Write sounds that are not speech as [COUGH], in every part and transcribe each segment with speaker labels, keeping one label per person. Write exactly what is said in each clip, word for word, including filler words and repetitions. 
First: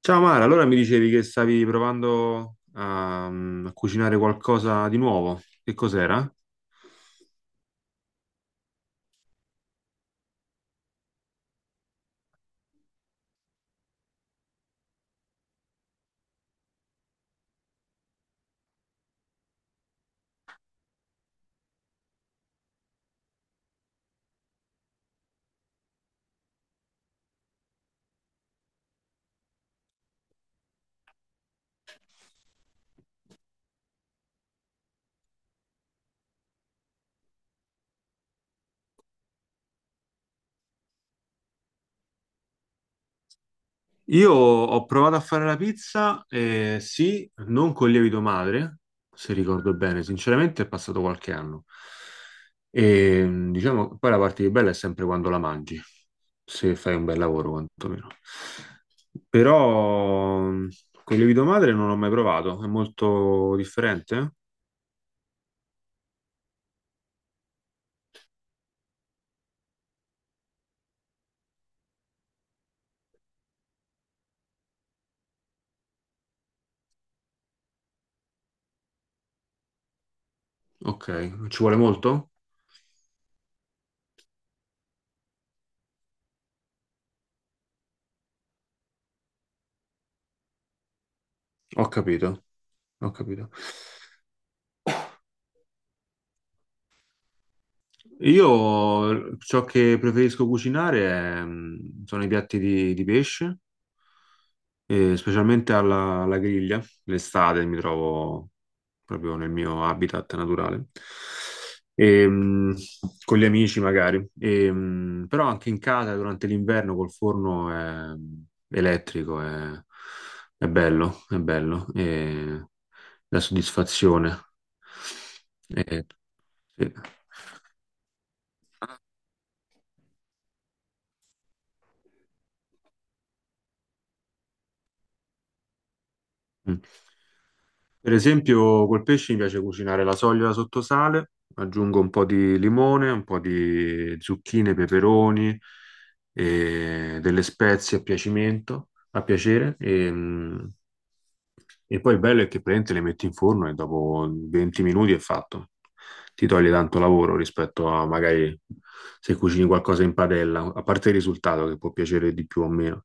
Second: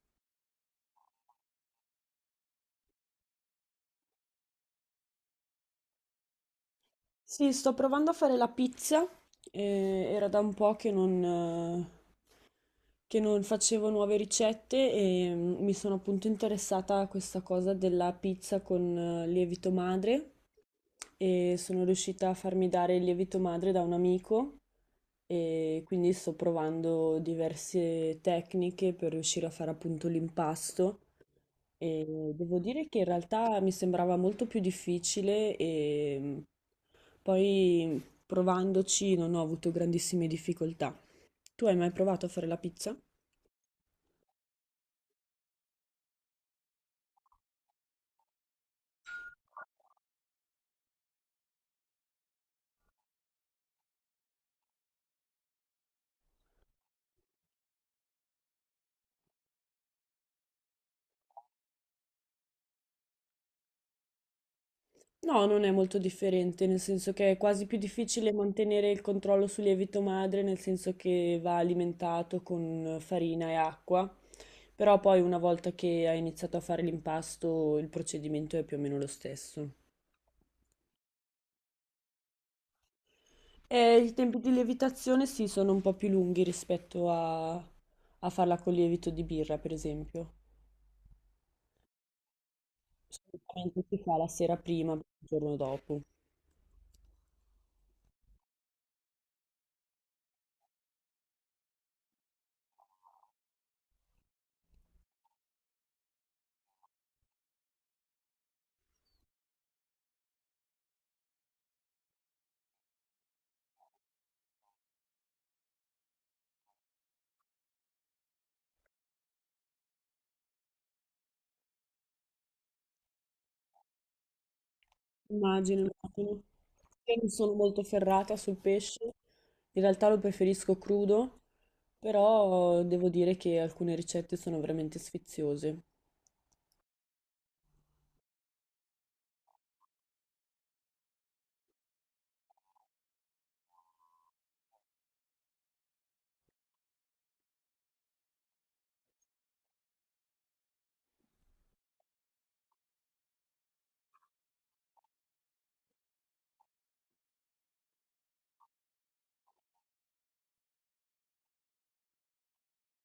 Speaker 1: Ciao Mara, allora mi dicevi che stavi provando a, a cucinare qualcosa di nuovo. Che cos'era?
Speaker 2: Sì, sto provando a fare la pizza. Eh, era da un po' che non, eh, che non facevo nuove ricette e mm, mi sono appunto interessata a questa cosa della pizza con eh, lievito madre e sono riuscita a farmi dare il lievito madre da un amico e quindi sto provando diverse tecniche per riuscire a fare appunto l'impasto. E devo dire che in realtà mi sembrava molto più difficile e mm, poi provandoci non ho avuto grandissime difficoltà. Tu hai mai provato a fare la pizza?
Speaker 1: Io ho provato a fare la pizza, eh, sì, non col lievito madre, se ricordo bene, sinceramente è passato qualche anno. E mm, diciamo, poi la parte più bella è sempre quando la mangi, se fai un bel lavoro quantomeno. Però mm, col lievito madre non l'ho mai provato, è molto differente?
Speaker 2: No, non è molto differente, nel senso che è quasi più difficile mantenere il controllo sul lievito madre, nel senso che va alimentato con farina e acqua, però poi una volta che hai iniziato a fare l'impasto il procedimento è più o meno lo stesso.
Speaker 1: Ok, ci vuole molto?
Speaker 2: E i tempi di lievitazione sì, sono un po' più lunghi rispetto a, a farla con lievito di birra, per esempio.
Speaker 1: Ho capito. Ho capito.
Speaker 2: Solitamente si fa la sera prima, il giorno dopo.
Speaker 1: Io ciò che preferisco cucinare è, mm, sono i piatti di, di pesce, e specialmente alla, alla griglia. L'estate mi trovo proprio nel mio habitat naturale. E, mm, con gli amici magari. E, mm, però anche in casa durante l'inverno col forno è- mm, elettrico è, è bello, è bello. E la soddisfazione.
Speaker 2: Immagino,
Speaker 1: E-
Speaker 2: immagino.
Speaker 1: sì.
Speaker 2: Io non sono molto ferrata sul pesce, in realtà lo preferisco crudo, però devo dire che alcune ricette sono veramente sfiziose.
Speaker 1: mm. Per esempio, col pesce mi piace cucinare la soglia sotto sale, aggiungo un po' di limone, un po' di zucchine, peperoni e delle spezie a piacimento, a piacere. E, mm, e poi il bello è che praticamente le metti in forno e dopo venti minuti è fatto. Ti toglie tanto lavoro rispetto a magari se cucini qualcosa in padella, a parte il risultato che può piacere di più o meno,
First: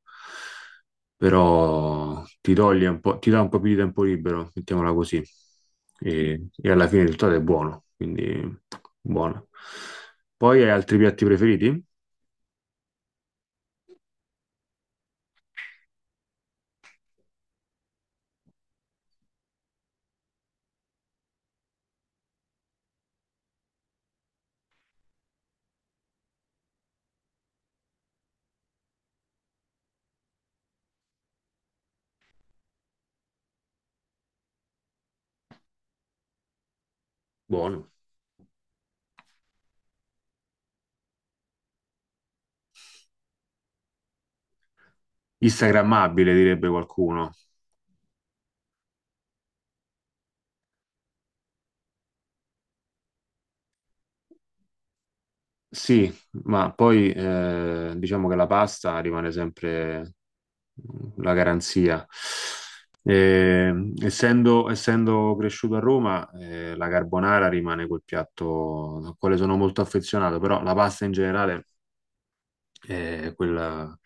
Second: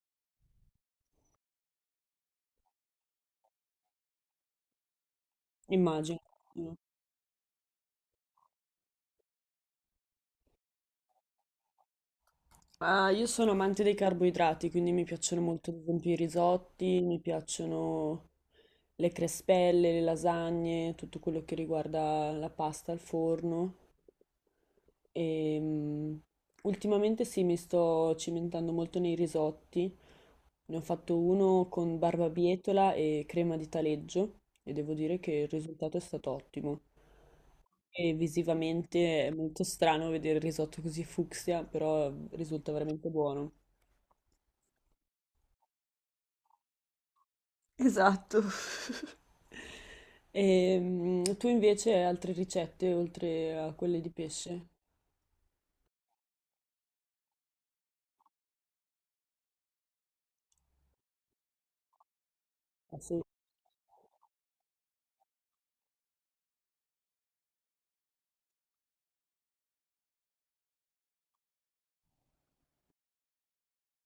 Speaker 1: però ti toglie un po', ti dà un po' più di tempo libero, mettiamola così.
Speaker 2: Immagino.
Speaker 1: E, e alla fine il risultato è buono, quindi buono. Poi hai altri piatti preferiti?
Speaker 2: Ah, io sono amante dei carboidrati, quindi mi piacciono molto, ad esempio, i risotti, mi piacciono le crespelle, le lasagne, tutto quello che riguarda la pasta al forno. E, mh, ultimamente sì, mi sto cimentando molto nei risotti. Ne ho fatto uno con barbabietola e crema di taleggio e devo dire che il risultato è stato ottimo.
Speaker 1: Buono.
Speaker 2: E visivamente è molto strano vedere il risotto così fucsia, però risulta veramente buono.
Speaker 1: Instagrammabile, direbbe qualcuno.
Speaker 2: Esatto. [LAUGHS] E tu invece hai altre ricette oltre a quelle di pesce?
Speaker 1: Sì, ma poi eh, diciamo che la pasta rimane sempre mm, la garanzia.
Speaker 2: Ah, sì,
Speaker 1: Eh, essendo, essendo cresciuto a Roma, eh, la carbonara rimane quel piatto al quale sono molto affezionato, però la pasta in generale eh, quella-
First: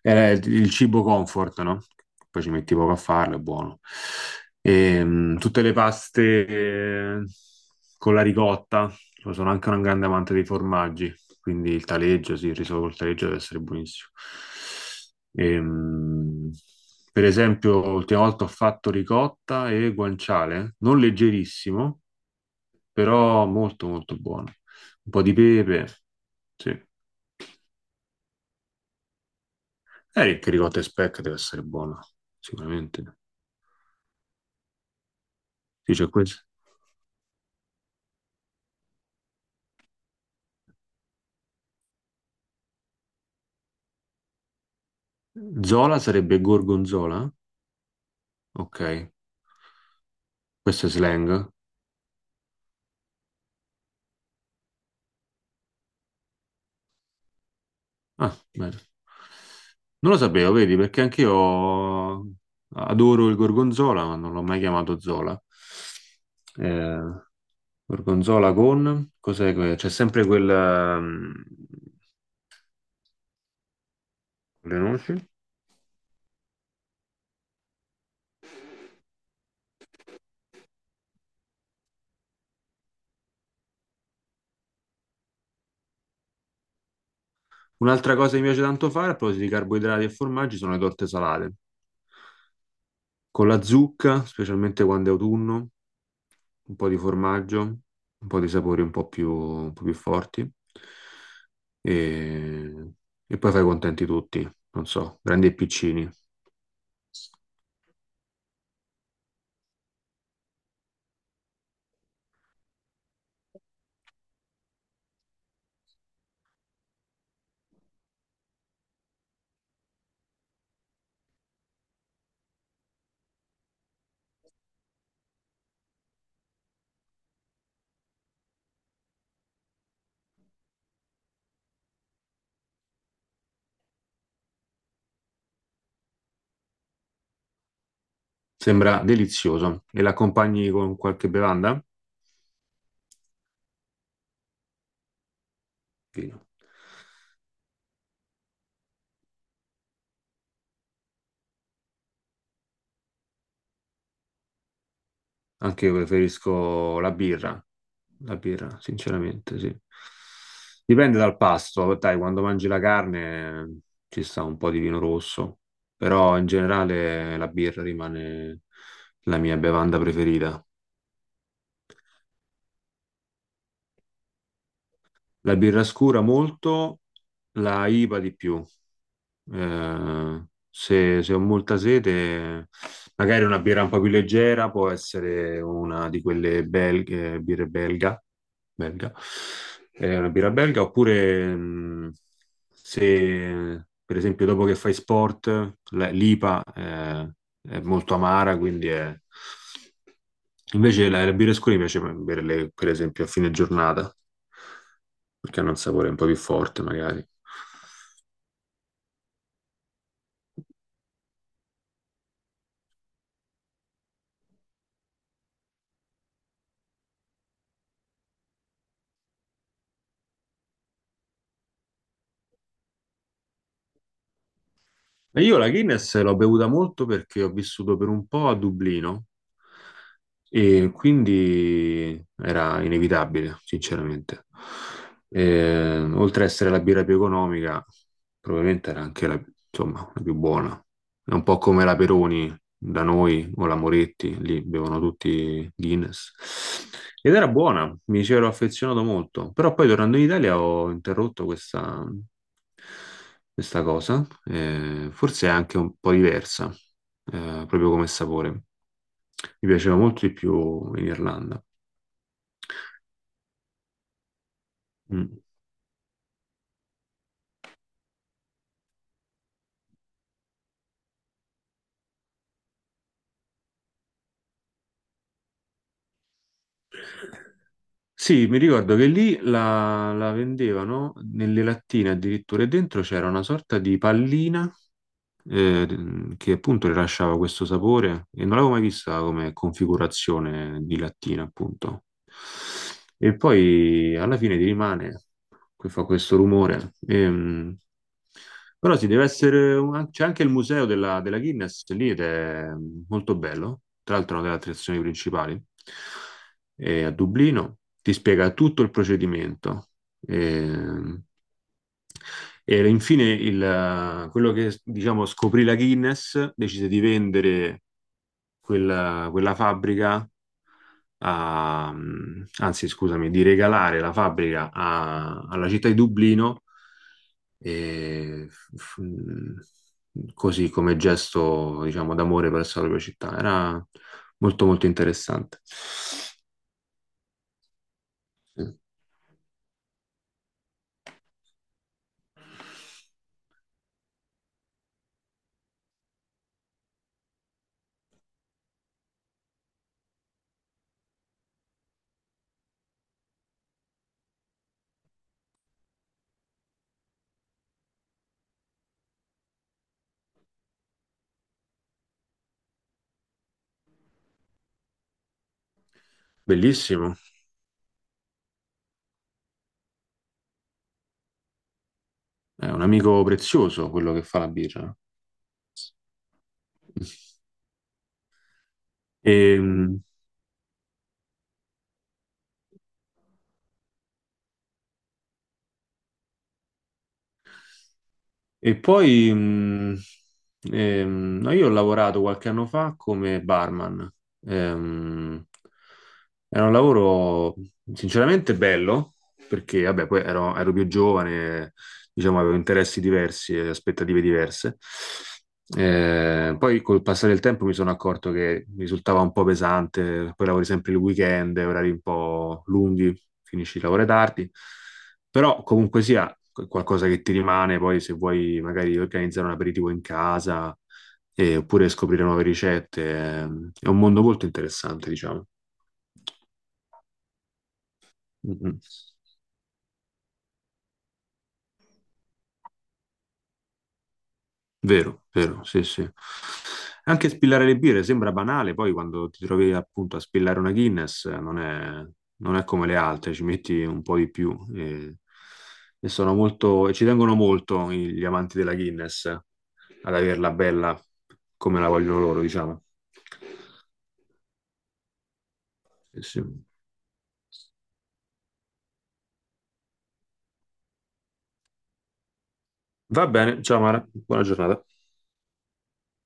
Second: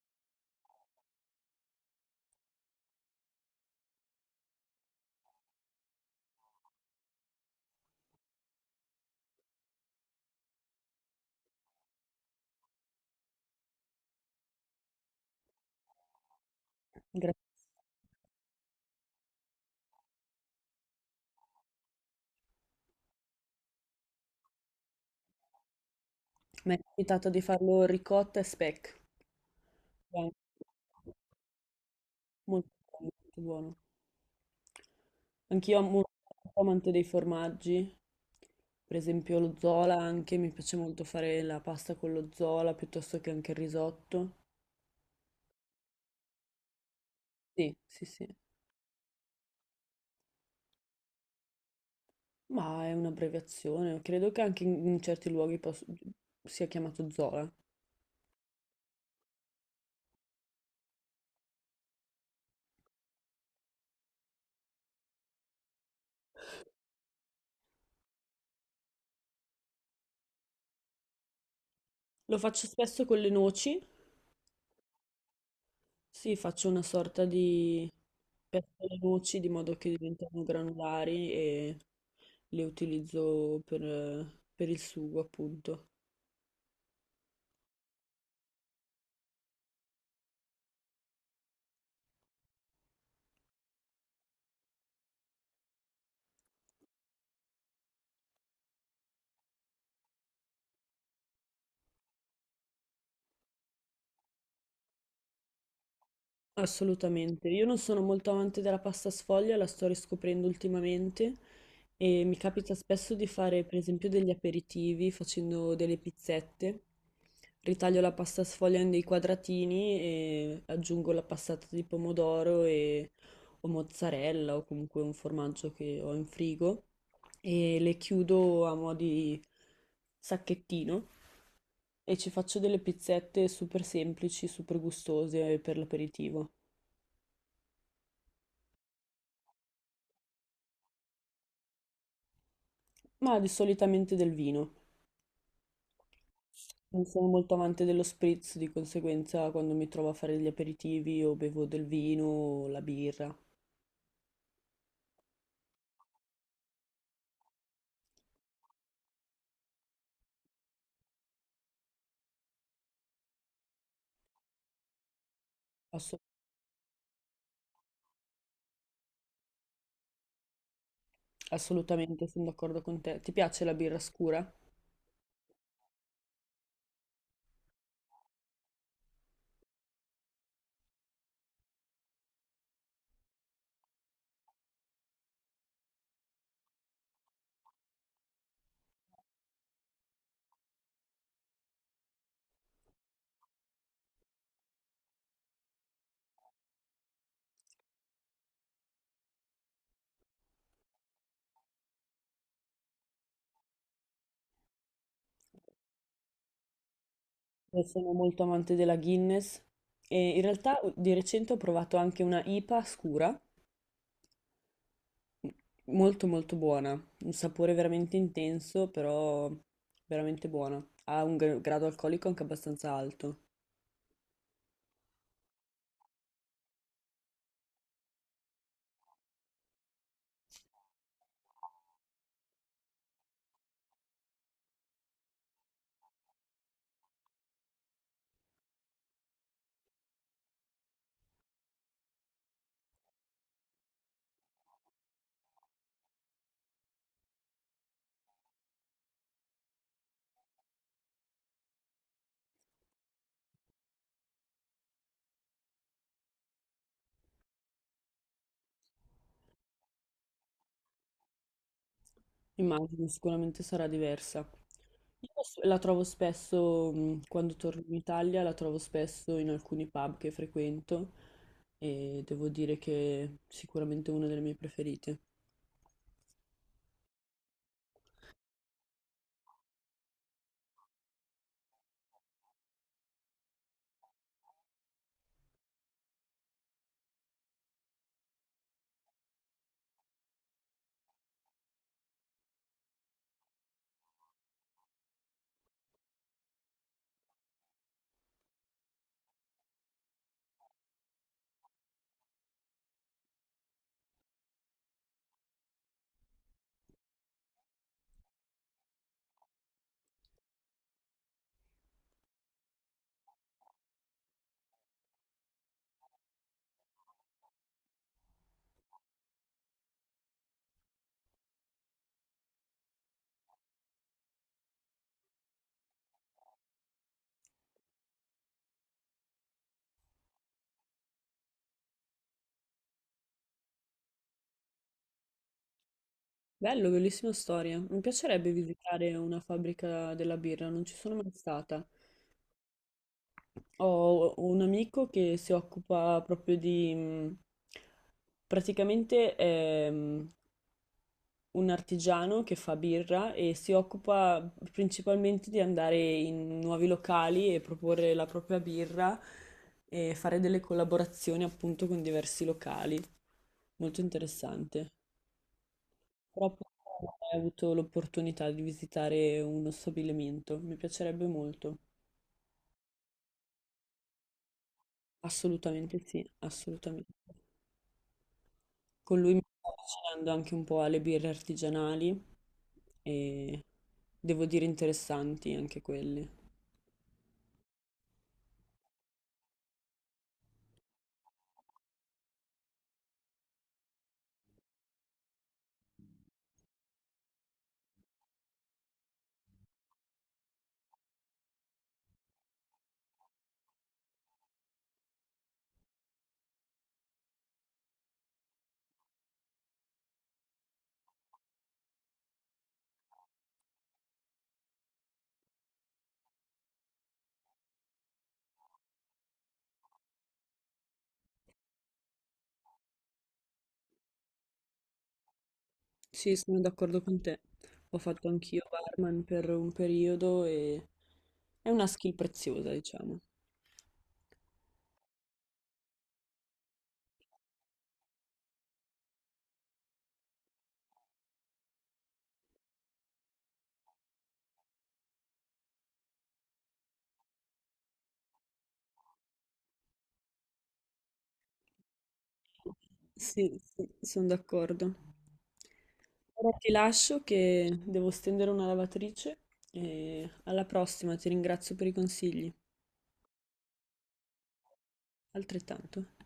Speaker 1: era il il cibo comfort, no? Poi ci metti poco a farlo, è buono. Ehm, tutte le paste eh, con la ricotta. Io sono anche un grande amante dei formaggi, quindi il taleggio, sì, il riso col taleggio deve essere buonissimo. Ehm, per
Speaker 2: grazie.
Speaker 1: esempio, l'ultima volta ho fatto ricotta e guanciale, non leggerissimo, però molto molto buono. Un po' di pepe,
Speaker 2: Mi è
Speaker 1: sì.
Speaker 2: capitato di farlo ricotta e speck.
Speaker 1: Eh,
Speaker 2: È
Speaker 1: Eric, ricotta e speck deve essere buona,
Speaker 2: molto,
Speaker 1: sicuramente.
Speaker 2: buono, molto buono. Anch'io amo
Speaker 1: Sì, c'è questo.
Speaker 2: molto amante dei formaggi, per esempio lo zola anche, mi piace molto fare la pasta con lo zola piuttosto che anche il risotto.
Speaker 1: Zola sarebbe gorgonzola?
Speaker 2: Sì, sì, sì,
Speaker 1: Ok, questo è slang.
Speaker 2: ma è un'abbreviazione, credo che anche in, in certi luoghi pos- sia chiamato zola.
Speaker 1: Ah, bene. Non lo sapevo, vedi, perché anch'io adoro il gorgonzola, ma non l'ho mai chiamato Zola. Eh, gorgonzola con... Cos'è? que- C'è sempre quel... ehm,
Speaker 2: Lo faccio spesso con le noci,
Speaker 1: le noci.
Speaker 2: sì, faccio una sorta di pesto alle noci di modo che diventano granulari e le utilizzo per per il sugo, appunto.
Speaker 1: Un'altra cosa che mi piace tanto fare, a proposito di carboidrati e formaggi, sono le torte salate. Con la zucca, specialmente quando è autunno, un po' di formaggio, un po' di sapori un po' più, un po' più forti e, e poi fai contenti tutti, non so, grandi e piccini.
Speaker 2: Assolutamente, io non sono molto amante della pasta sfoglia, la sto riscoprendo ultimamente e mi capita spesso di fare per esempio degli aperitivi facendo delle pizzette, ritaglio la pasta sfoglia in dei quadratini e aggiungo la passata di pomodoro e, o mozzarella o comunque un formaggio che ho in frigo e le chiudo a mo' di sacchettino e ci faccio delle pizzette super semplici, super gustose per l'aperitivo.
Speaker 1: Sembra delizioso e l'accompagni con qualche bevanda?
Speaker 2: Ma di- solitamente del vino.
Speaker 1: Vino.
Speaker 2: Non sono molto amante dello spritz, di conseguenza quando mi trovo a fare gli aperitivi o bevo del vino o la birra.
Speaker 1: Anche io preferisco la birra, la birra, sinceramente, sì. Dipende dal pasto, dai, quando mangi la carne eh, ci sta un po' di vino rosso,
Speaker 2: Asso-
Speaker 1: però in generale la birra rimane la mia bevanda preferita.
Speaker 2: Assolutamente, sono d'accordo con te. Ti piace la birra scura?
Speaker 1: La birra scura molto, la I V A di più. Eh, se, se ho molta sete, magari una birra un po' più leggera può essere una di quelle belghe, birre belga, belga, eh, una birra belga, oppure mh, se per esempio dopo che fai sport, la- l'I P A eh, è molto amara, quindi è... Invece la, la birra scura mi piace berle, per esempio, a fine giornata, perché hanno un sapore un po' più forte, magari.
Speaker 2: Io sono molto amante della Guinness e in realtà di recente ho provato anche una I P A scura, molto molto buona, un sapore veramente intenso, però veramente buona. Ha un gra- grado alcolico anche abbastanza alto.
Speaker 1: E io la Guinness l'ho bevuta molto perché ho vissuto per un po' a Dublino e quindi era inevitabile, sinceramente. E, oltre a essere la birra più economica, probabilmente era anche la, insomma, la più buona. È un po' come la Peroni da noi o la Moretti, lì bevono tutti Guinness. Ed era buona, mi ci ero affezionato molto, però poi tornando in Italia ho interrotto questa, questa cosa, eh, forse è anche un po' diversa, eh, proprio come sapore. Mi piaceva molto di più in Irlanda.
Speaker 2: Immagino, sicuramente sarà diversa.
Speaker 1: Mm.
Speaker 2: Io s- la trovo spesso, mh, quando torno in Italia, la trovo spesso in alcuni pub che frequento e devo dire che è sicuramente una delle mie preferite.
Speaker 1: Sì, mi ricordo che lì la, la vendevano nelle lattine addirittura e dentro c'era una sorta di pallina eh, che appunto rilasciava questo sapore e non l'avevo mai vista come configurazione di lattina, appunto. E poi alla fine ti rimane, che fa questo rumore. Ehm, però sì, deve essere un- c'è anche il museo della, della Guinness lì, ed è molto bello, tra l'altro è una delle attrazioni principali eh, a Dublino, ti spiega tutto il procedimento. Eh, e infine il- quello che diciamo scoprì la Guinness, decise di vendere quella, quella fabbrica, a- anzi scusami, di regalare la fabbrica a- alla città di Dublino, eh, f- così come gesto diciamo d'amore verso la propria città. Era molto molto interessante.
Speaker 2: Bello, bellissima storia. Mi piacerebbe
Speaker 1: Sì.
Speaker 2: visitare una fabbrica della birra, non ci sono mai stata. Ho ho un amico che si occupa proprio di... mh, praticamente un artigiano che fa birra e si occupa principalmente di andare in nuovi locali e proporre la propria birra e fare delle collaborazioni appunto con diversi locali. Molto interessante. Però purtroppo non ho
Speaker 1: Bellissimo.
Speaker 2: mai avuto l'opportunità di visitare uno stabilimento. Mi piacerebbe molto.
Speaker 1: È un amico prezioso quello che fa la birra.
Speaker 2: Assolutamente sì, assolutamente. Con lui mi
Speaker 1: E,
Speaker 2: sto avvicinando anche un po' alle birre artigianali e devo dire interessanti anche quelle.
Speaker 1: e poi mh, ehm, no, io ho lavorato qualche anno fa come barman. Ehm, Era un lavoro sinceramente bello, perché vabbè, poi ero, ero più giovane, diciamo, avevo interessi diversi e aspettative diverse. Eh, poi col passare del tempo mi sono accorto che mi risultava un po' pesante, poi lavori sempre il weekend, orari un po' lunghi, finisci il lavoro tardi, però comunque sia qu- qualcosa che ti rimane, poi se vuoi magari organizzare un aperitivo in casa eh, oppure scoprire nuove ricette, ehm, è un mondo molto interessante, diciamo.
Speaker 2: Sì, sono d'accordo con te. Ho fatto
Speaker 1: Mm,
Speaker 2: anch'io
Speaker 1: mm.
Speaker 2: barman per un periodo e è una skill preziosa, diciamo.
Speaker 1: Vero, vero, sì, sì. Anche spillare le birre sembra banale, poi quando ti trovi appunto a spillare una Guinness eh, non è, non è come le altre, ci metti un po' di più e, e sono molto, e ci tengono molto i- gli amanti della Guinness eh, ad averla bella come la vogliono loro, diciamo.
Speaker 2: Sì, sì, sono d'accordo.
Speaker 1: Sì, sì.
Speaker 2: Ora ti lascio che devo stendere una lavatrice e alla prossima ti ringrazio per i consigli.
Speaker 1: Va bene, ciao Mara, buona giornata.
Speaker 2: Altrettanto.